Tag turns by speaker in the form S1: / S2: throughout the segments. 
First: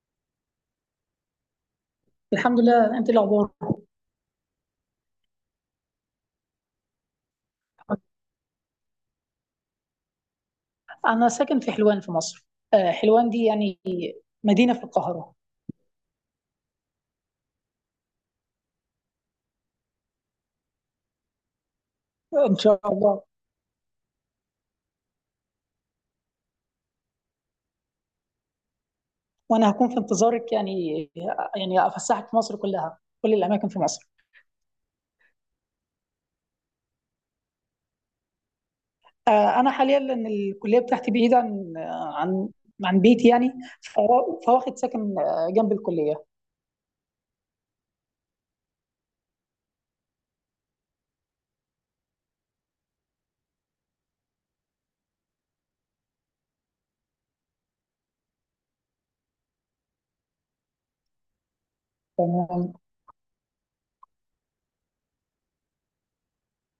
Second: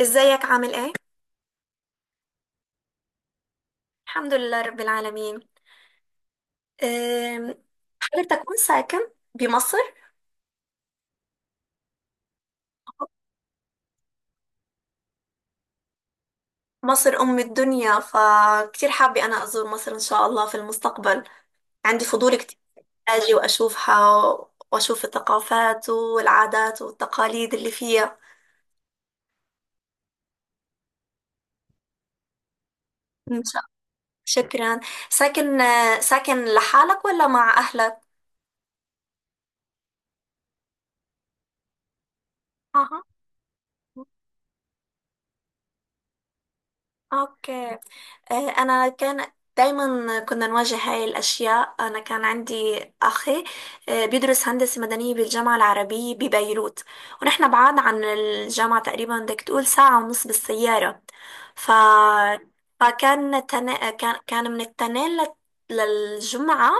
S1: ازيك عامل ايه؟
S2: الحمد لله. انت إيه الاخبار؟
S1: الحمد لله رب العالمين. أم، حضرتك وين ساكن؟ بمصر؟
S2: انا ساكن في حلوان في مصر. حلوان دي يعني مدينه في القاهره.
S1: مصر أم الدنيا، فكتير حابة أنا أزور مصر إن شاء الله في المستقبل. عندي فضول
S2: ان
S1: كتير
S2: شاء الله.
S1: أجي وأشوفها، وأشوف الثقافات والعادات والتقاليد اللي فيها.
S2: وانا هكون في انتظارك يعني. يعني افسحك في مصر كلها كل
S1: إن شاء
S2: الاماكن
S1: الله،
S2: في مصر.
S1: شكرا. ساكن ساكن لحالك ولا مع أهلك؟
S2: انا حاليا لان الكليه بتاعتي بعيده عن عن
S1: أها.
S2: بيتي يعني. فواخد ساكن جنب الكليه.
S1: أوكي. أنا كان دايما كنا نواجه هاي الأشياء. أنا كان عندي أخي بيدرس هندسة مدنية بالجامعة العربية ببيروت، ونحن بعاد عن الجامعة تقريبا بدك تقول ساعة ونص بالسيارة. ف...
S2: تمام،
S1: كان من التنين للجمعة.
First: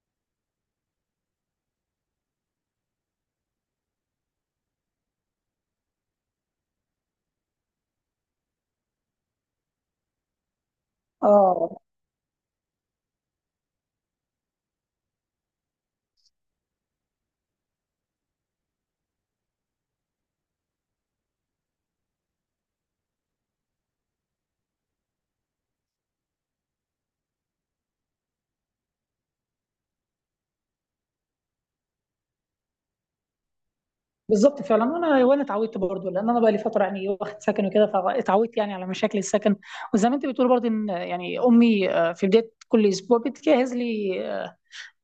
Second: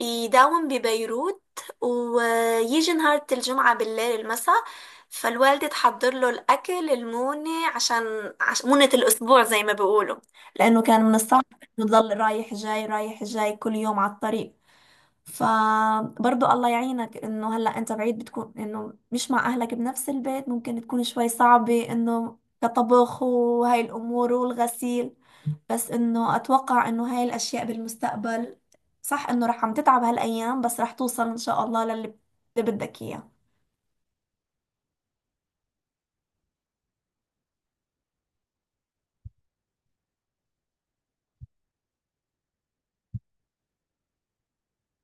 S1: يداوم ببيروت ويجي نهار الجمعة بالليل المساء. فالوالدة تحضر له الأكل المونة عشان مونة الأسبوع زي ما بيقولوا، لأنه كان من الصعب
S2: اه،
S1: إنه يضل رايح جاي رايح جاي كل يوم على الطريق. فبرضه الله يعينك إنه هلأ أنت بعيد، بتكون إنه مش مع أهلك بنفس البيت، ممكن تكون شوي صعبة إنه كطبخ وهاي الأمور والغسيل. بس انه اتوقع انه هاي الاشياء بالمستقبل صح انه رح عم تتعب هالايام، بس رح توصل ان شاء الله اللي بدك اياه.
S2: بالضبط فعلًا، وأنا اتعودت برضه، لأن أنا بقى لي فترة يعني واخد سكن وكده، فاتعودت يعني على مشاكل السكن. وزي ما أنتِ بتقولي برضه إن يعني أمي في بداية كل أسبوع بتجهّز لي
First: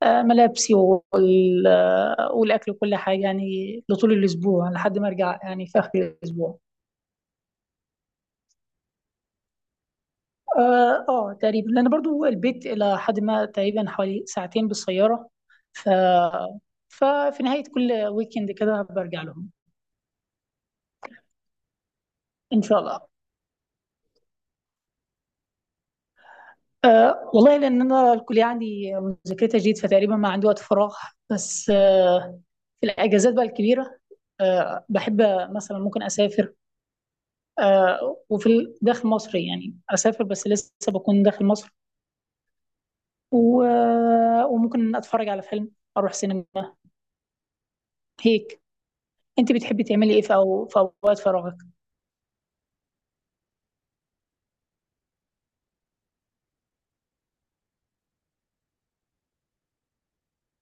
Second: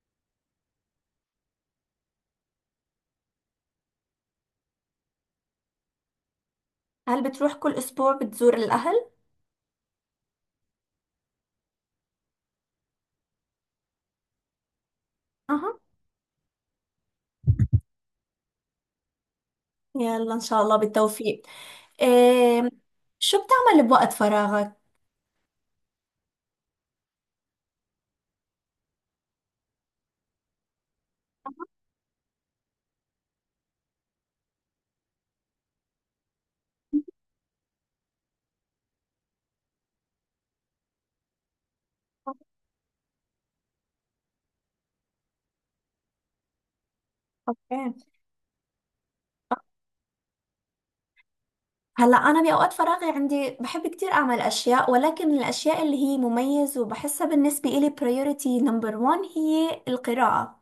S2: ملابسي والأكل وكل حاجة يعني لطول الأسبوع لحد ما أرجع يعني في آخر الأسبوع.
S1: هل بتروح كل اسبوع بتزور الاهل؟
S2: تقريبًا، لأن برضه البيت إلى حدٍ ما تقريبًا حوالي ساعتين بالسيارة.
S1: أها.
S2: ف ففي نهاية كل weekend كده بارجع لهم.
S1: يلا ان شاء الله بالتوفيق.
S2: إن
S1: إيه.
S2: شاء الله.
S1: شو بتعمل بوقت فراغك؟
S2: والله لأن أنا الكلية عندي مذاكرتها جيد فتقريبا ما عندي وقت فراغ. بس في الأجازات بقى الكبيرة بحب مثلا ممكن أسافر. وفي داخل مصر يعني أسافر بس لسه بكون داخل مصر. وممكن أتفرج على فيلم. أروح سينما.
S1: اوكي.
S2: هيك. أنت بتحبي تعملي إيه أو في أوقات فراغك؟
S1: هلا انا باوقات فراغي عندي بحب كتير اعمل اشياء، ولكن الاشياء اللي هي مميز وبحسها بالنسبه لي priority number one هي القراءه.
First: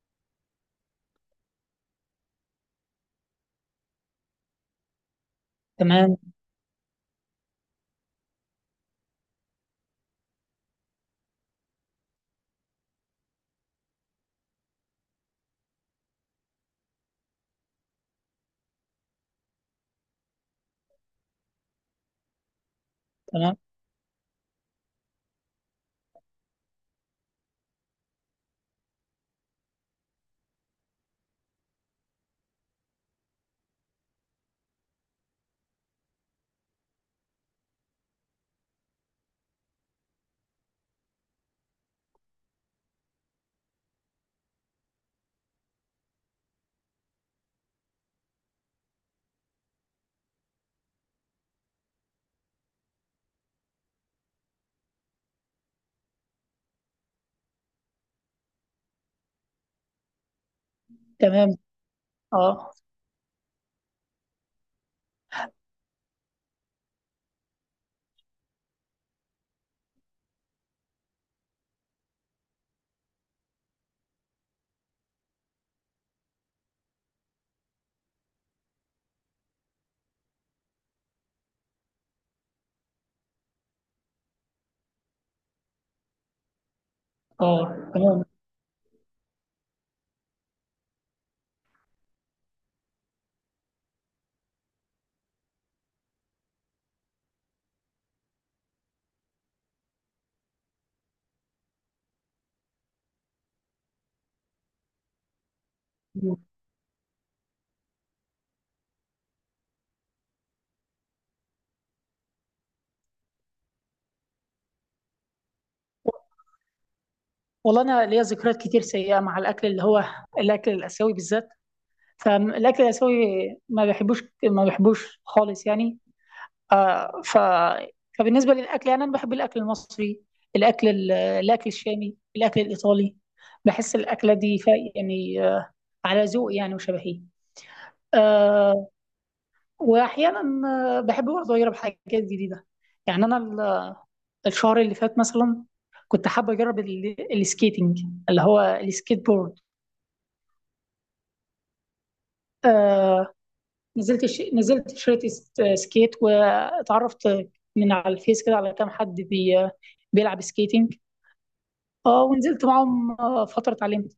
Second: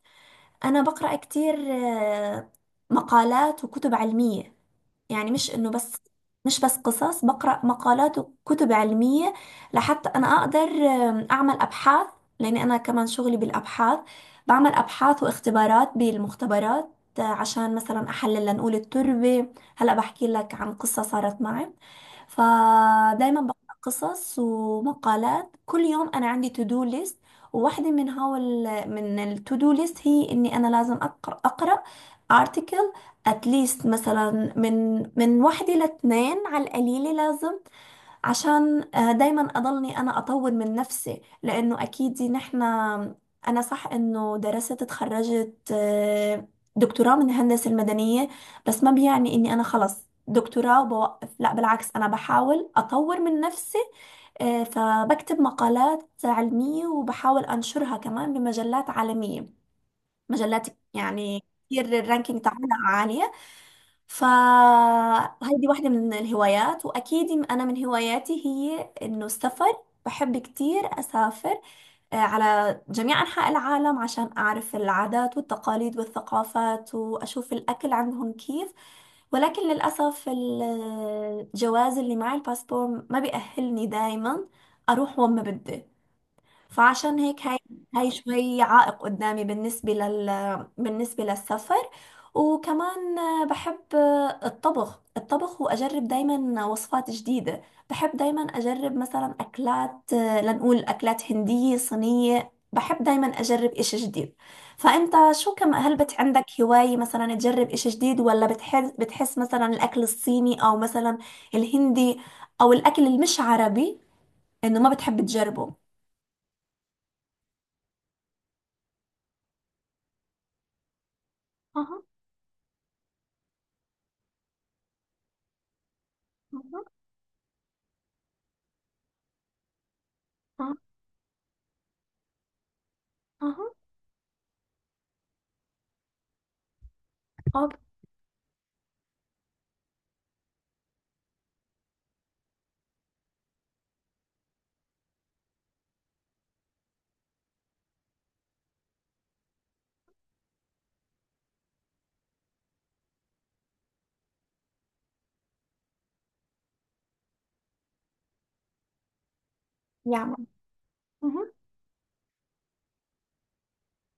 S1: انا بقرا كتير مقالات وكتب علميه. يعني
S2: تمام،
S1: مش بس قصص، بقرأ مقالات وكتب علمية لحتى انا اقدر اعمل ابحاث، لاني انا كمان شغلي بالابحاث. بعمل ابحاث واختبارات بالمختبرات عشان مثلا احلل لنقول التربة. هلا بحكي لك عن قصة صارت معي. فدايما
S2: تمام،
S1: بقرأ قصص ومقالات كل يوم، انا عندي تو دو ليست، وواحدة من هول من التو دو ليست هي اني انا لازم اقرأ article. اتليست مثلا من واحد إلى اتنين على القليل لازم، عشان دايما اضلني انا اطور من نفسي، لانه اكيد نحن انا صح انه درست اتخرجت دكتوراه من الهندسة المدنية، بس ما بيعني اني انا خلص دكتوراه وبوقف، لا بالعكس انا بحاول اطور من نفسي. فبكتب مقالات علمية وبحاول انشرها كمان بمجلات عالمية، مجلات يعني
S2: تمام،
S1: كتير الرانكينج بتاعنا
S2: أه،
S1: عالية. فهيدي واحدة من الهوايات، وأكيد أنا من هواياتي هي إنه السفر، بحب كتير أسافر على جميع أنحاء العالم عشان أعرف العادات والتقاليد والثقافات وأشوف الأكل عندهم كيف. ولكن للأسف الجواز اللي معي الباسبور ما بيأهلني دايما أروح وين ما بدي، فعشان هيك
S2: أه،
S1: هاي
S2: تمام.
S1: شوي عائق قدامي بالنسبة للسفر. وكمان بحب الطبخ وأجرب دايما وصفات جديدة. بحب دايما أجرب مثلا أكلات لنقول أكلات هندية صينية، بحب دايما أجرب إشي جديد. فأنت شو كم هل بت عندك هواية مثلا تجرب إشي جديد، ولا بتحس مثلا الأكل الصيني أو مثلا الهندي أو الأكل المش عربي إنه ما بتحب تجربه؟
S2: والله أنا ليا ذكريات كتير سيئة مع الأكل اللي هو الأكل الآسيوي بالذات.
S1: أها.
S2: فالاكل الاسيوي ما بحبوش ما بحبوش خالص يعني. آه ف فبالنسبه للاكل يعني انا بحب الاكل المصري،
S1: اه.
S2: الاكل الاكل الشامي، الاكل الايطالي.
S1: اه.
S2: بحس الاكله دي، يعني، على ذوق يعني، وشبهي.
S1: اه.
S2: آه واحيانا، بحب برضه اجرب حاجات جديده. يعني انا الشهر اللي فات مثلا كنت حابه اجرب السكيتنج، اللي هو السكيت بورد. آه، نزلت شريت سكيت واتعرفت من على الفيس كده على كام حد
S1: يعمل.
S2: بيلعب سكيتنج.
S1: مهم.
S2: اه، ونزلت معاهم فترة اتعلمت.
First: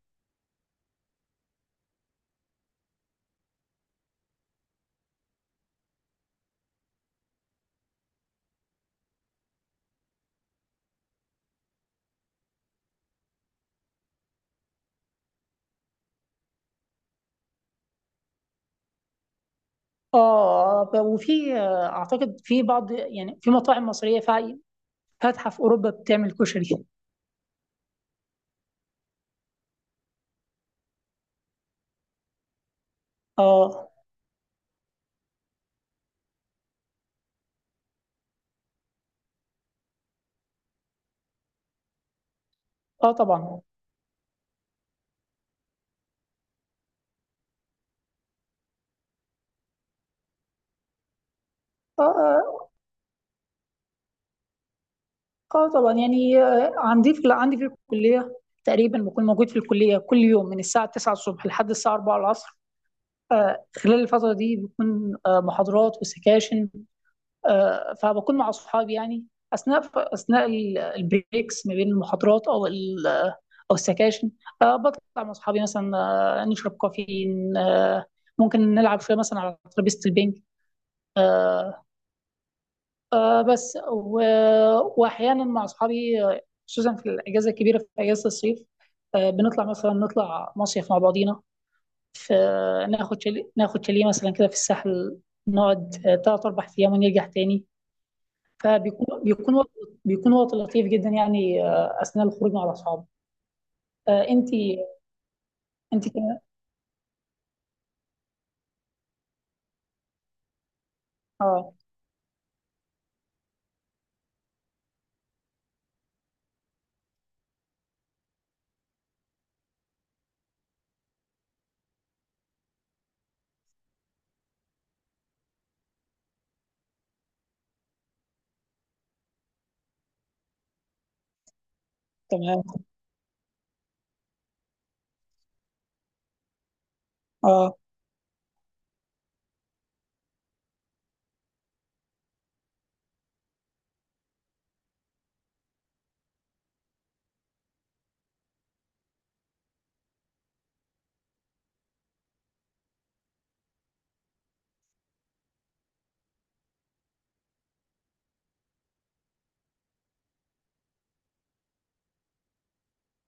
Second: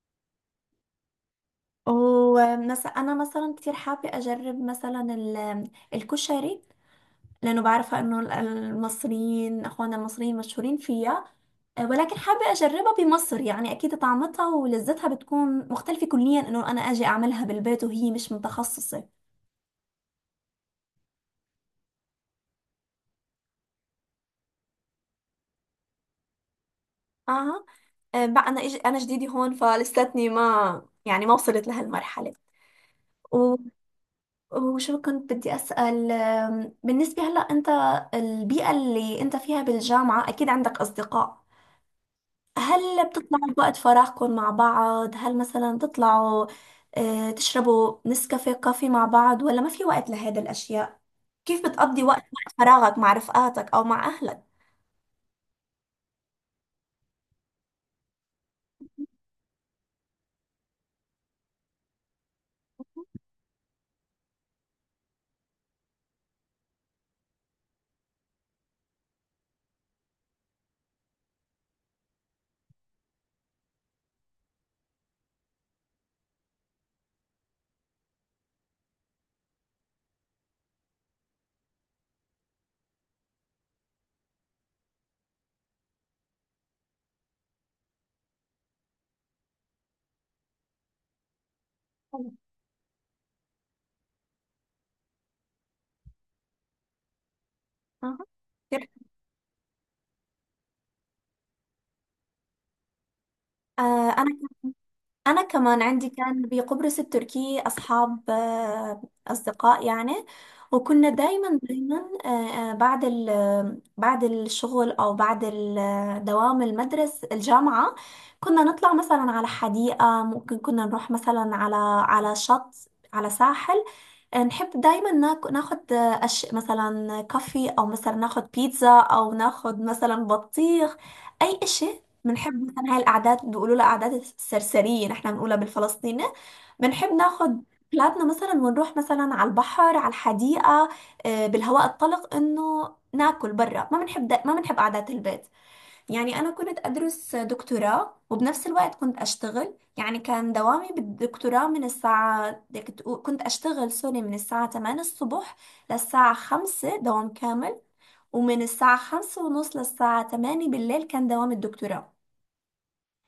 S1: ومثلا انا مثلا كتير حابه اجرب مثلا الكشري، لانه بعرفه انه المصريين اخواننا المصريين مشهورين فيها. ولكن حابه اجربها بمصر، يعني اكيد طعمتها ولذتها بتكون مختلفه كليا انه انا اجي اعملها بالبيت وهي مش متخصصه.
S2: اه، وفي اعتقد في بعض يعني في مطاعم مصرية فاتحة في اوروبا بتعمل كشري.
S1: اه. بقى انا جديده هون فلساتني ما يعني ما وصلت لهالمرحله.
S2: اه،
S1: وشو كنت بدي أسأل، بالنسبة هلأ أنت، البيئة اللي أنت فيها بالجامعة أكيد عندك أصدقاء. هل
S2: اه،
S1: بتطلعوا
S2: طبعا،
S1: بوقت فراغكم مع بعض؟ هل مثلا بتطلعوا تشربوا نسكافيه كافي مع بعض ولا ما في وقت لهذه الأشياء؟ كيف بتقضي
S2: اه،
S1: وقت
S2: اه،
S1: فراغك مع رفقاتك أو مع أهلك؟
S2: طبعا يعني. عندي في الكلية. تقريبا بكون موجود في الكلية كل يوم من الساعة 9 الصبح لحد الساعة 4 العصر. خلال الفترة دي بيكون محاضرات وسكاشن. فبكون مع أصحابي يعني أثناء أثناء البريكس ما بين المحاضرات أو أو السكاشن. بطلع مع أصحابي مثلا، نشرب كافيين. ممكن نلعب شوية مثلا على ترابيزة البنج. آه، بس وأحيانا مع أصحابي، خصوصا في الأجازة الكبيرة في أجازة الصيف. مثلا نطلع مصيف مع بعضينا في ناخد شاليه ناخد شاليه مثلا كده في الساحل. نقعد 3 4 أيام ونرجع تاني.
S1: أها. كيف-
S2: فبيكون بيكون وقت بيكون وقت لطيف جدا يعني، اثناء الخروج مع الاصحاب.
S1: آه،
S2: آه، انت
S1: أنا كمان
S2: انت
S1: عندي
S2: كمان.
S1: كان بقبرص التركي أصحاب أصدقاء يعني، وكنا دايما
S2: اه،
S1: دايما بعد بعد الشغل أو بعد دوام المدرسة الجامعة، كنا نطلع مثلا على حديقة، ممكن كنا نروح مثلا على شط على ساحل. نحب دايما ناخد مثلا كافي او مثلا ناخد بيتزا او ناخد مثلا بطيخ. اي اشي بنحب
S2: تمام،
S1: مثلا، هاي الاعداد بيقولوا لها اعداد السرسرية نحن بنقولها بالفلسطيني. بنحب ناخد
S2: اه،
S1: بلادنا مثلا، ونروح مثلا على البحر على الحديقة بالهواء الطلق، انه ناكل برا، ما بنحب قعدات البيت. يعني أنا كنت أدرس دكتوراه وبنفس الوقت كنت أشتغل، يعني كان دوامي بالدكتوراه من الساعة كنت أشتغل سوري من الساعة 8 الصبح للساعة 5 دوام كامل، ومن الساعة 5 ونص للساعة 8 بالليل كان دوام الدكتوراه.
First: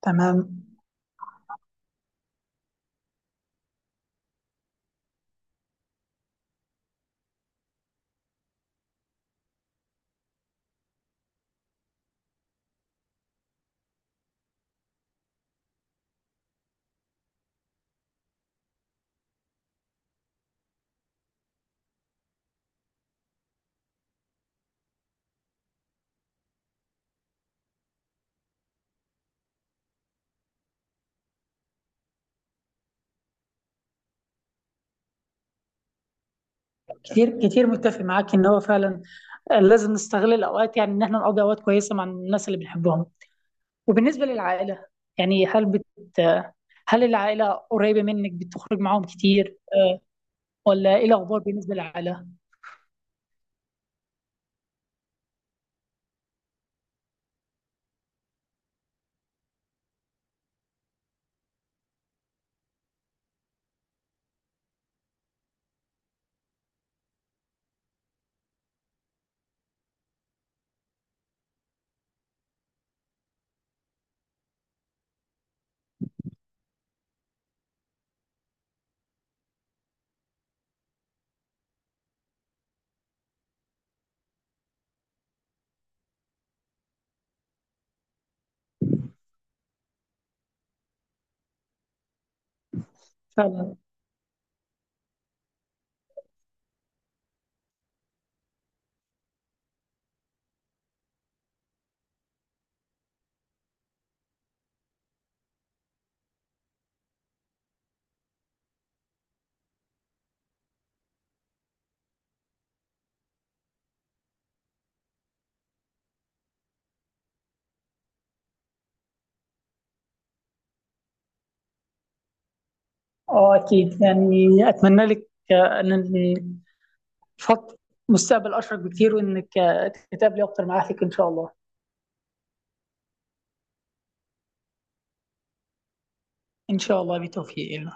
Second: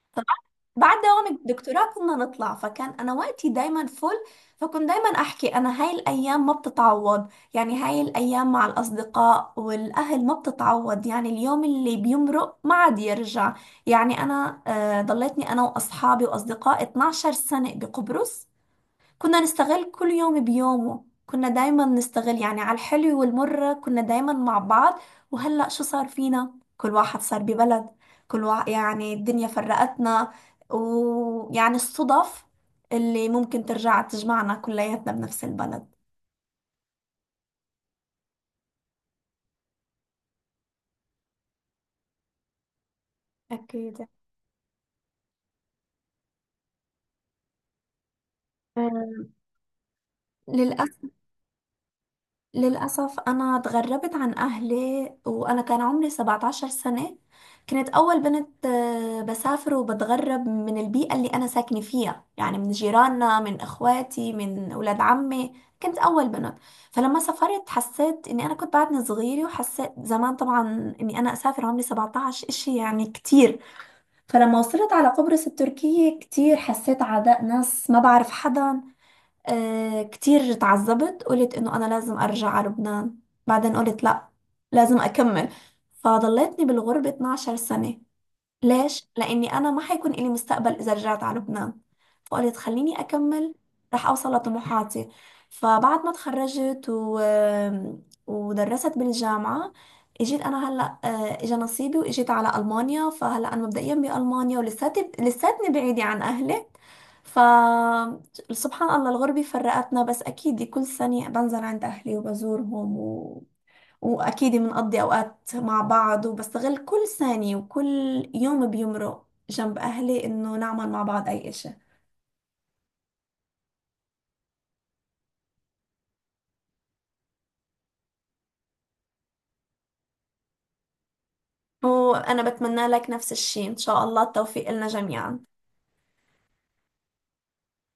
S2: تمام.
S1: بعد دوام الدكتوراه كنا نطلع، فكان انا وقتي دايما فل. فكنت دايما احكي انا هاي الايام ما بتتعوض، يعني هاي الايام مع الاصدقاء والاهل ما بتتعوض، يعني اليوم اللي بيمرق ما عاد يرجع. يعني انا آه ضليتني انا واصحابي واصدقائي 12 سنة بقبرص، كنا نستغل كل يوم بيومه، كنا دايما نستغل، يعني على الحلو والمر كنا دايما مع بعض. وهلأ شو صار فينا، كل واحد صار ببلد، كل واحد يعني الدنيا فرقتنا، ويعني الصدف اللي ممكن ترجع تجمعنا كلياتنا بنفس البلد.
S2: كتير كتير متفق معاك ان هو فعلا. لازم نستغل الاوقات يعني ان احنا نقضي اوقات كويسه مع الناس اللي بنحبهم.
S1: أكيد.
S2: وبالنسبه للعائله يعني، هل بت آه، هل العائله قريبه منك، بتخرج معاهم
S1: أم،
S2: كتير؟ ولا
S1: للأسف.
S2: ايه الاخبار بالنسبه للعائله؟
S1: للأسف أنا اتغربت عن أهلي وأنا كان عمري 17 سنة. كنت أول بنت بسافر وبتغرب من البيئة اللي أنا ساكنة فيها، يعني من جيراننا من إخواتي من أولاد عمي. كنت أول بنت، فلما سافرت حسيت إني أنا كنت بعدني صغيرة، وحسيت زمان طبعا إني أنا أسافر عمري 17 إشي يعني كتير. فلما وصلت على قبرص التركية كتير حسيت عداء ناس، ما بعرف حدا، آه كتير تعذبت، قلت انه انا لازم ارجع على لبنان، بعدين قلت لا، لازم اكمل، فضلتني بالغربة 12 سنة. ليش؟ لأني أنا ما حيكون إلي مستقبل إذا رجعت على لبنان، فقلت خليني أكمل،
S2: فعلا،
S1: رح أوصل لطموحاتي. فبعد ما تخرجت ودرست بالجامعة، اجيت انا هلا اجى نصيبي واجيت على المانيا، فهلا انا مبدئيا بالمانيا لساتني بعيده عن اهلي. ف سبحان الله الغربه فرقتنا، بس اكيد كل سنه بنزل عند اهلي وبزورهم، وأكيد بنقضي أوقات مع بعض، وبستغل كل ثانية وكل يوم بيمرق جنب أهلي إنه نعمل مع بعض أي إشي.
S2: اه، اكيد يعني. اتمنى لك، ان خط مستقبل اشرق بكتير وانك تتقابلي اكتر معاها فيك ان شاء الله.
S1: وأنا بتمنى لك نفس الشي إن شاء الله التوفيق لنا جميعا.
S2: ان شاء الله بتوفيق.